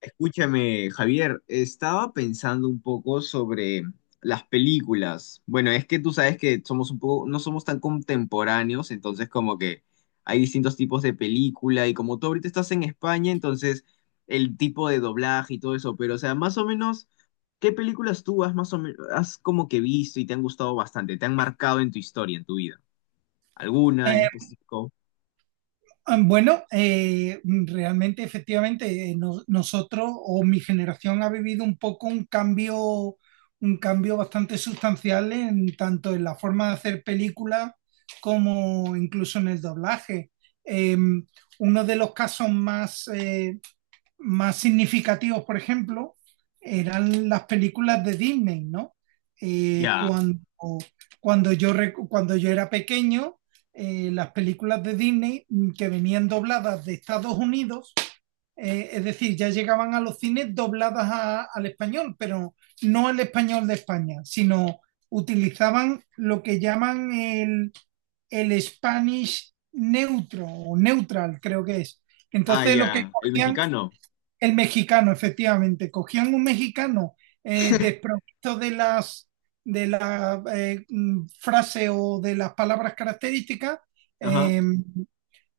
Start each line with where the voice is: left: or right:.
left: Escúchame, Javier, estaba pensando un poco sobre las películas. Bueno, es que tú sabes que somos un poco, no somos tan contemporáneos, entonces como que hay distintos tipos de película y como tú ahorita estás en España, entonces el tipo de doblaje y todo eso, pero o sea, más o menos, ¿qué películas tú has más o menos, has como que visto y te han gustado bastante, te han marcado en tu historia, en tu vida? ¿Alguna en
right: Eh,
left: específico?
right: bueno, realmente, efectivamente, nosotros o mi generación ha vivido un poco un cambio bastante sustancial en tanto en la forma de hacer películas como incluso en el doblaje. Eh, Uno de los casos más, más significativos, por ejemplo, eran las películas de Disney, ¿no? Eh,
left: Ya.
right: cuando, cuando, yo, cuando yo era pequeño, las películas de Disney que venían dobladas de Estados Unidos, es decir, ya llegaban a los cines dobladas al español, pero no al español de España, sino utilizaban lo que llaman el Spanish neutro o neutral, creo que es.
left: Ah,
right: Entonces lo que
left: ya. El
right: cogían
left: mexicano.
right: el mexicano, efectivamente. Cogían un mexicano desprovisto de las de la frase o de las palabras características,
left: Ajá.
right: eh,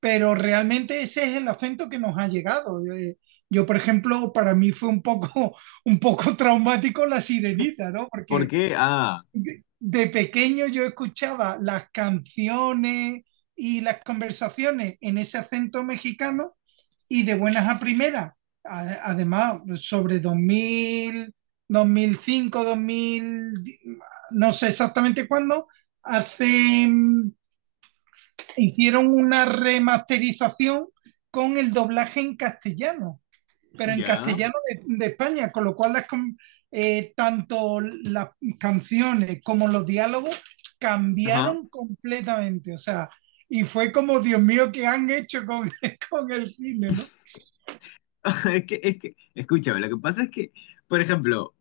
right: pero realmente ese es el acento que nos ha llegado. Yo, por ejemplo, para mí fue un poco, un poco traumático la sirenita, ¿no?
left: ¿Por
right: Porque
left: qué? Ah,
right: de pequeño yo escuchaba las canciones y las conversaciones en ese acento mexicano y de buenas a primeras. Además, sobre dos dos mil 2005 dos mil no sé exactamente cuándo, hace hicieron una remasterización con el doblaje en castellano, pero en
left: ya.
right: castellano de España, con lo cual tanto las canciones como los diálogos
left: Ajá.
right: cambiaron completamente, o sea, y fue como, Dios mío, ¿qué han hecho con, con el cine, no?
left: Es que, escúchame, lo que pasa es que, por ejemplo,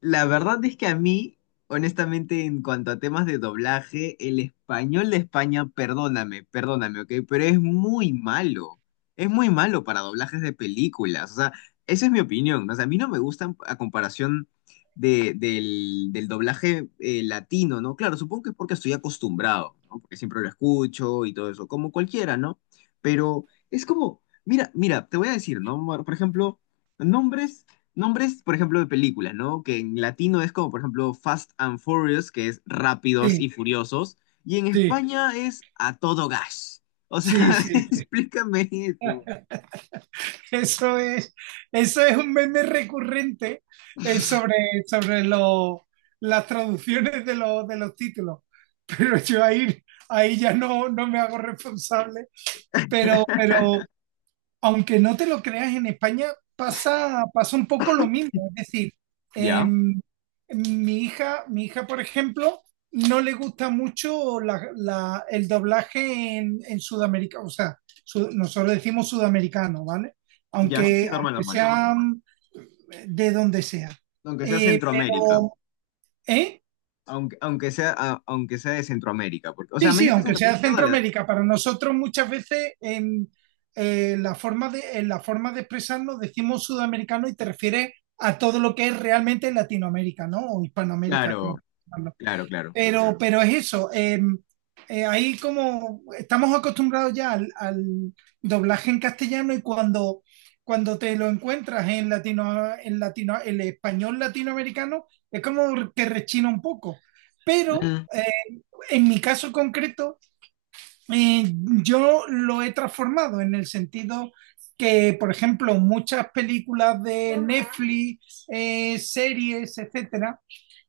left: la verdad es que a mí, honestamente, en cuanto a temas de doblaje, el español de España, perdóname, ¿ok? Pero es muy malo. Es muy malo para doblajes de películas. O sea, esa es mi opinión, ¿no? O sea, a mí no me gustan a comparación del doblaje latino, ¿no? Claro, supongo que es porque estoy acostumbrado, ¿no? Porque siempre lo escucho y todo eso, como cualquiera, ¿no? Pero es como, mira, mira, te voy a decir, ¿no? Por ejemplo, nombres nombres, por ejemplo, de películas, ¿no? Que en latino es como, por ejemplo, Fast and Furious, que es Rápidos y
right: Sí,
left: Furiosos, y en
right: sí.
left: España es A todo gas. O sea,
right: Sí, sí, sí.
left: explícame eso.
right: Eso es, eso es un meme recurrente eh, sobre, sobre las traducciones los de los títulos. Pero yo ahí, ahí ya no, no me hago responsable. Pero aunque no te lo creas, en España pasa un poco lo mismo. Es decir,
left: Ya,
right: em, mi hija, por ejemplo, no le gusta mucho el doblaje en Sudamérica. O sea, nosotros decimos sudamericano, ¿vale?
left: ya, sí, sí,
right: Aunque,
left: normal,
right: aunque
left: normal.
right: sean de donde sea.
left: Aunque sea Centroamérica,
right: Pero, ¿eh?
left: aunque sea, aunque sea de Centroamérica, porque, o
right: Sí,
left: sea,
right: sí,
left: México es
right: aunque
left: Centroamérica,
right: sea
left: pero dale, dale.
right: Centroamérica, para nosotros muchas veces en la forma de expresarnos decimos sudamericano y te refieres a todo lo que es realmente Latinoamérica, ¿no? O Hispanoamérica,
left: Claro,
right: como
left: claro, claro.
right: pero es eso. Ahí como estamos acostumbrados ya al doblaje en castellano y cuando te lo encuentras en latino, el español latinoamericano, es como que rechina un poco. Pero
left: Mm,
right: en mi caso concreto, eh, yo lo he transformado en el sentido que, por ejemplo, muchas películas de Netflix, series, etcétera,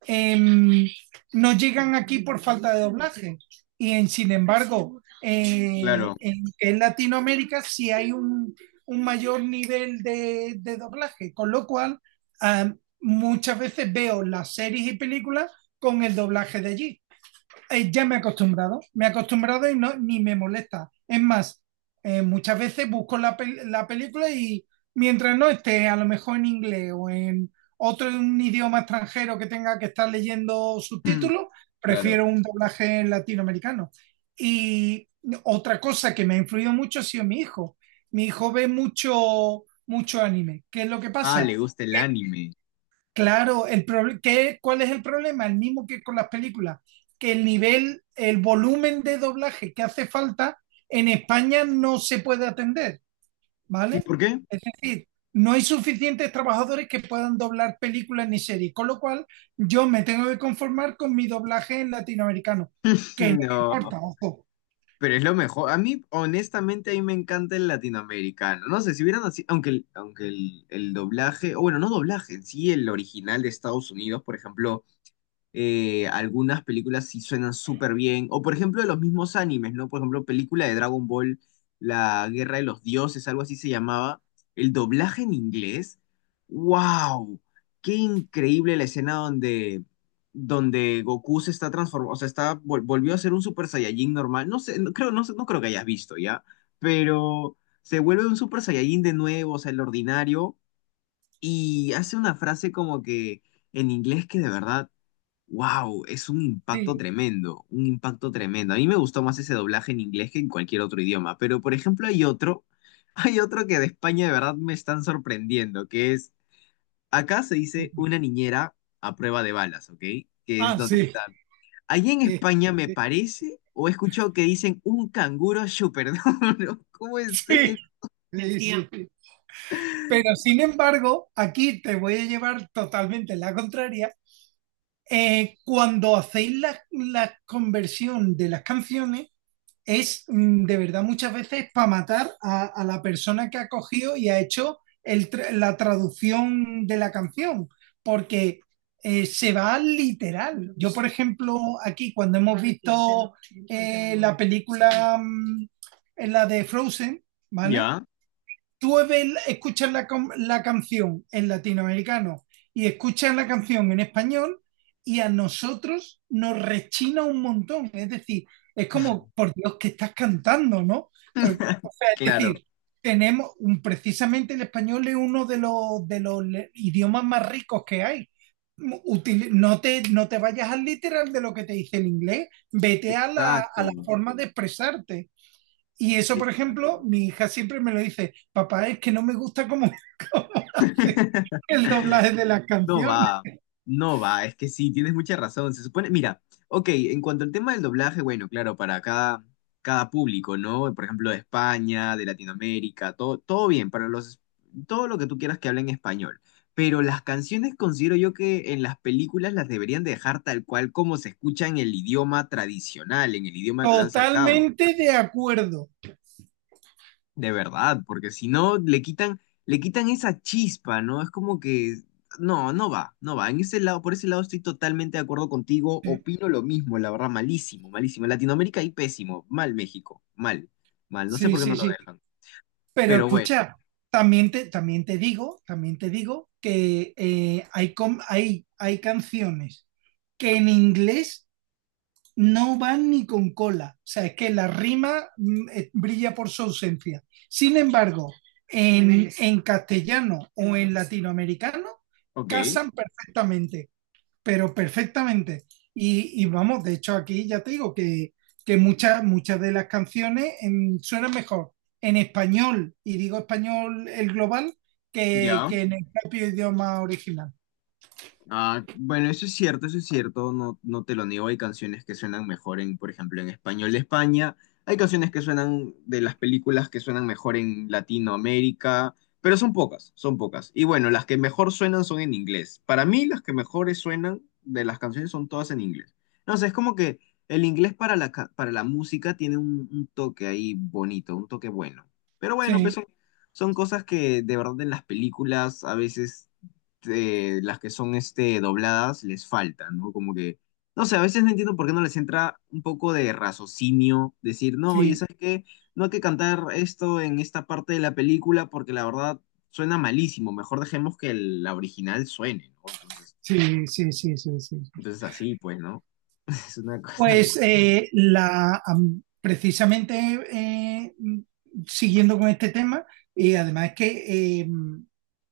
right: eh, no llegan aquí por falta de doblaje. Y sin embargo,
left: claro,
right: en Latinoamérica sí hay un mayor nivel de doblaje, con lo cual muchas veces veo las series y películas con el doblaje de allí ya me he acostumbrado y no, ni me molesta. Es más, muchas veces busco la película y mientras no esté a lo mejor en inglés o en otro un idioma extranjero que tenga que estar leyendo
left: mm,
right: subtítulos,
left: claro.
right: prefiero un doblaje latinoamericano. Y otra cosa que me ha influido mucho ha sido mi hijo. Mi hijo ve mucho, mucho anime. ¿Qué es lo que
left: Ah,
right: pasa?
left: le gusta el anime.
right: Claro, ¿cuál es el problema? El mismo que con las películas, que el nivel, el volumen de doblaje que hace falta en España no se puede atender,
left: ¿Y
right: ¿vale?
left: por qué?
right: Es decir, no hay suficientes trabajadores que puedan doblar películas ni series, con lo cual yo me tengo que conformar con mi doblaje en latinoamericano, que no me
left: No.
right: importa, ojo.
left: Pero es lo mejor. A mí, honestamente, a mí me encanta el latinoamericano. No sé, si hubieran así, aunque, el doblaje, o bueno, no doblaje, en sí, el original de Estados Unidos, por ejemplo, algunas películas sí suenan súper bien. O por ejemplo, de los mismos animes, ¿no? Por ejemplo, película de Dragon Ball, La Guerra de los Dioses, algo así se llamaba. El doblaje en inglés. ¡Wow! ¡Qué increíble la escena donde, donde Goku se está transformando! O sea, está, volvió a ser un Super Saiyajin normal. No sé, no creo que hayas visto ya, pero se vuelve un Super Saiyajin de nuevo, o sea, el ordinario. Y hace una frase como que en inglés que de verdad wow, es un impacto
right: Sí.
left: tremendo, un impacto tremendo. A mí me gustó más ese doblaje en inglés que en cualquier otro idioma, pero por ejemplo hay otro, hay otro que de España de verdad me están sorprendiendo, que es, acá se dice una niñera a prueba de balas, ¿ok? Que es
right: Ah,
left: donde está.
right: sí.
left: Allí en
right: Eh,
left: España me
right: eh,
left: parece, o he escuchado que dicen un canguro súper duro. ¿Cómo es
right: Sí,
left: eso?
right: sí, sí. Pero sin embargo, aquí te voy a llevar totalmente la contraria cuando hacéis la conversión de las canciones, es de verdad muchas veces para matar a la persona que ha cogido y ha hecho la traducción de la canción, porque se va al literal. Yo, por ejemplo, aquí cuando hemos visto eh, la película, mm, la de Frozen, ¿vale?
left: Ya,
right: Escuchas la canción en latinoamericano y escuchas la canción en español y a nosotros nos rechina un montón. Es decir, es como, por Dios, que estás cantando, ¿no? O sea, es
left: claro,
right: decir, precisamente el español es uno de idiomas más ricos que hay. No te vayas al literal de lo que te dice el inglés, vete a
left: exacto,
right: a la forma de expresarte. Y eso, por ejemplo,
left: exacto.
right: mi hija siempre me lo dice, papá, es que no me gusta cómo hace el doblaje de las
left: No
right: canciones.
left: va, no va, es que sí, tienes mucha razón. Se supone, mira, ok, en cuanto al tema del doblaje, bueno, claro, para cada, cada público, ¿no? Por ejemplo, de España, de Latinoamérica, todo, todo bien, para los, todo lo que tú quieras que hablen español. Pero las canciones considero yo que en las películas las deberían dejar tal cual como se escucha en el idioma tradicional, en el idioma que lo han sacado.
right: Totalmente de acuerdo.
left: De verdad, porque si no le quitan, le quitan esa chispa, ¿no? Es como que no, no va, no va. En ese lado, por ese lado estoy totalmente de acuerdo contigo. Opino lo mismo, la verdad, malísimo, malísimo. Latinoamérica y pésimo, mal México, mal, mal. No sé
right: Sí,
left: por qué no
right: sí,
left: lo
right: sí.
left: dejan.
right: Pero
left: Pero bueno,
right: escucha, también te digo que hay canciones que en inglés no van ni con cola. O sea, es que la rima brilla por su ausencia. Sin embargo, en castellano o en latinoamericano,
left: ok,
right: casan perfectamente, pero perfectamente. Y vamos, de hecho, aquí ya te digo que muchas, muchas de las canciones suenan mejor en español, y digo español el global,
left: ya.
right: que en el propio idioma original.
left: Ah, bueno, eso es cierto, no, no te lo niego, hay canciones que suenan mejor en, por ejemplo, en español de España, hay canciones que suenan de las películas que suenan mejor en Latinoamérica, pero son pocas, son pocas. Y bueno, las que mejor suenan son en inglés. Para mí, las que mejores suenan de las canciones son todas en inglés. No sé, es como que el inglés para la, para la música tiene un toque ahí bonito, un toque bueno. Pero bueno,
right: Sí,
left: pues son, son cosas que de verdad en las películas a veces las que son este, dobladas les faltan, ¿no? Como que, no sé, a veces no entiendo por qué no les entra un poco de raciocinio, decir, no, oye,
right: sí,
left: ¿sabes qué? No hay que cantar esto en esta parte de la película porque la verdad suena malísimo, mejor dejemos que la original suene, ¿no? Entonces,
right: sí, sí, sí, sí, sí.
left: entonces así, pues, ¿no? Es una cosa que,
right: Pues precisamente eh, siguiendo con este tema, y además es que eh,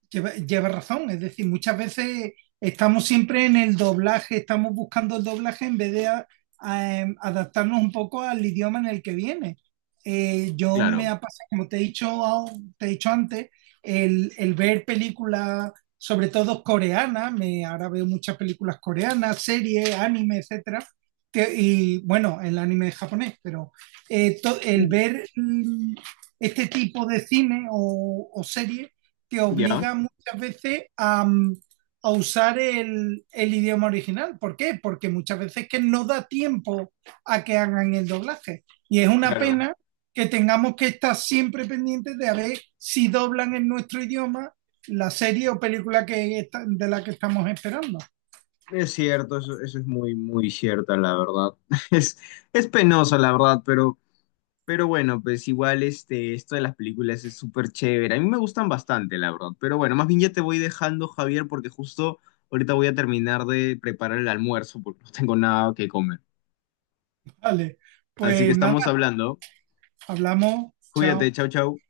right: lleva, lleva razón, es decir, muchas veces estamos siempre en el doblaje, estamos buscando el doblaje en vez de adaptarnos un poco al idioma en el que viene. Yo me
left: claro,
right: ha pasado, como te he dicho, te he dicho antes, el ver películas, sobre todo coreanas, me, ahora veo muchas películas coreanas, series, anime, etcétera, y bueno, el anime es japonés, pero eh, to- el
left: mm,
right: ver mm, este tipo de cine o serie te
left: ya,
right: obliga muchas veces a, a usar el idioma original. ¿Por qué? Porque muchas veces es que no da tiempo a que hagan el doblaje. Y es una
left: claro.
right: pena que tengamos que estar siempre pendientes de a ver si doblan en nuestro idioma la serie o película de la que estamos esperando.
left: Es cierto, eso es muy, muy cierta, la verdad. Es, es penoso, la verdad, pero... Pero bueno, pues igual este, esto de las películas es súper chévere. A mí me gustan bastante, la verdad. Pero bueno, más bien ya te voy dejando, Javier, porque justo ahorita voy a terminar de preparar el almuerzo porque no tengo nada que comer.
right: Vale,
left: Así que
right: pues
left: estamos
right: nada,
left: hablando.
right: hablamos,
left: Cuídate,
right: chao.
left: chau, chau.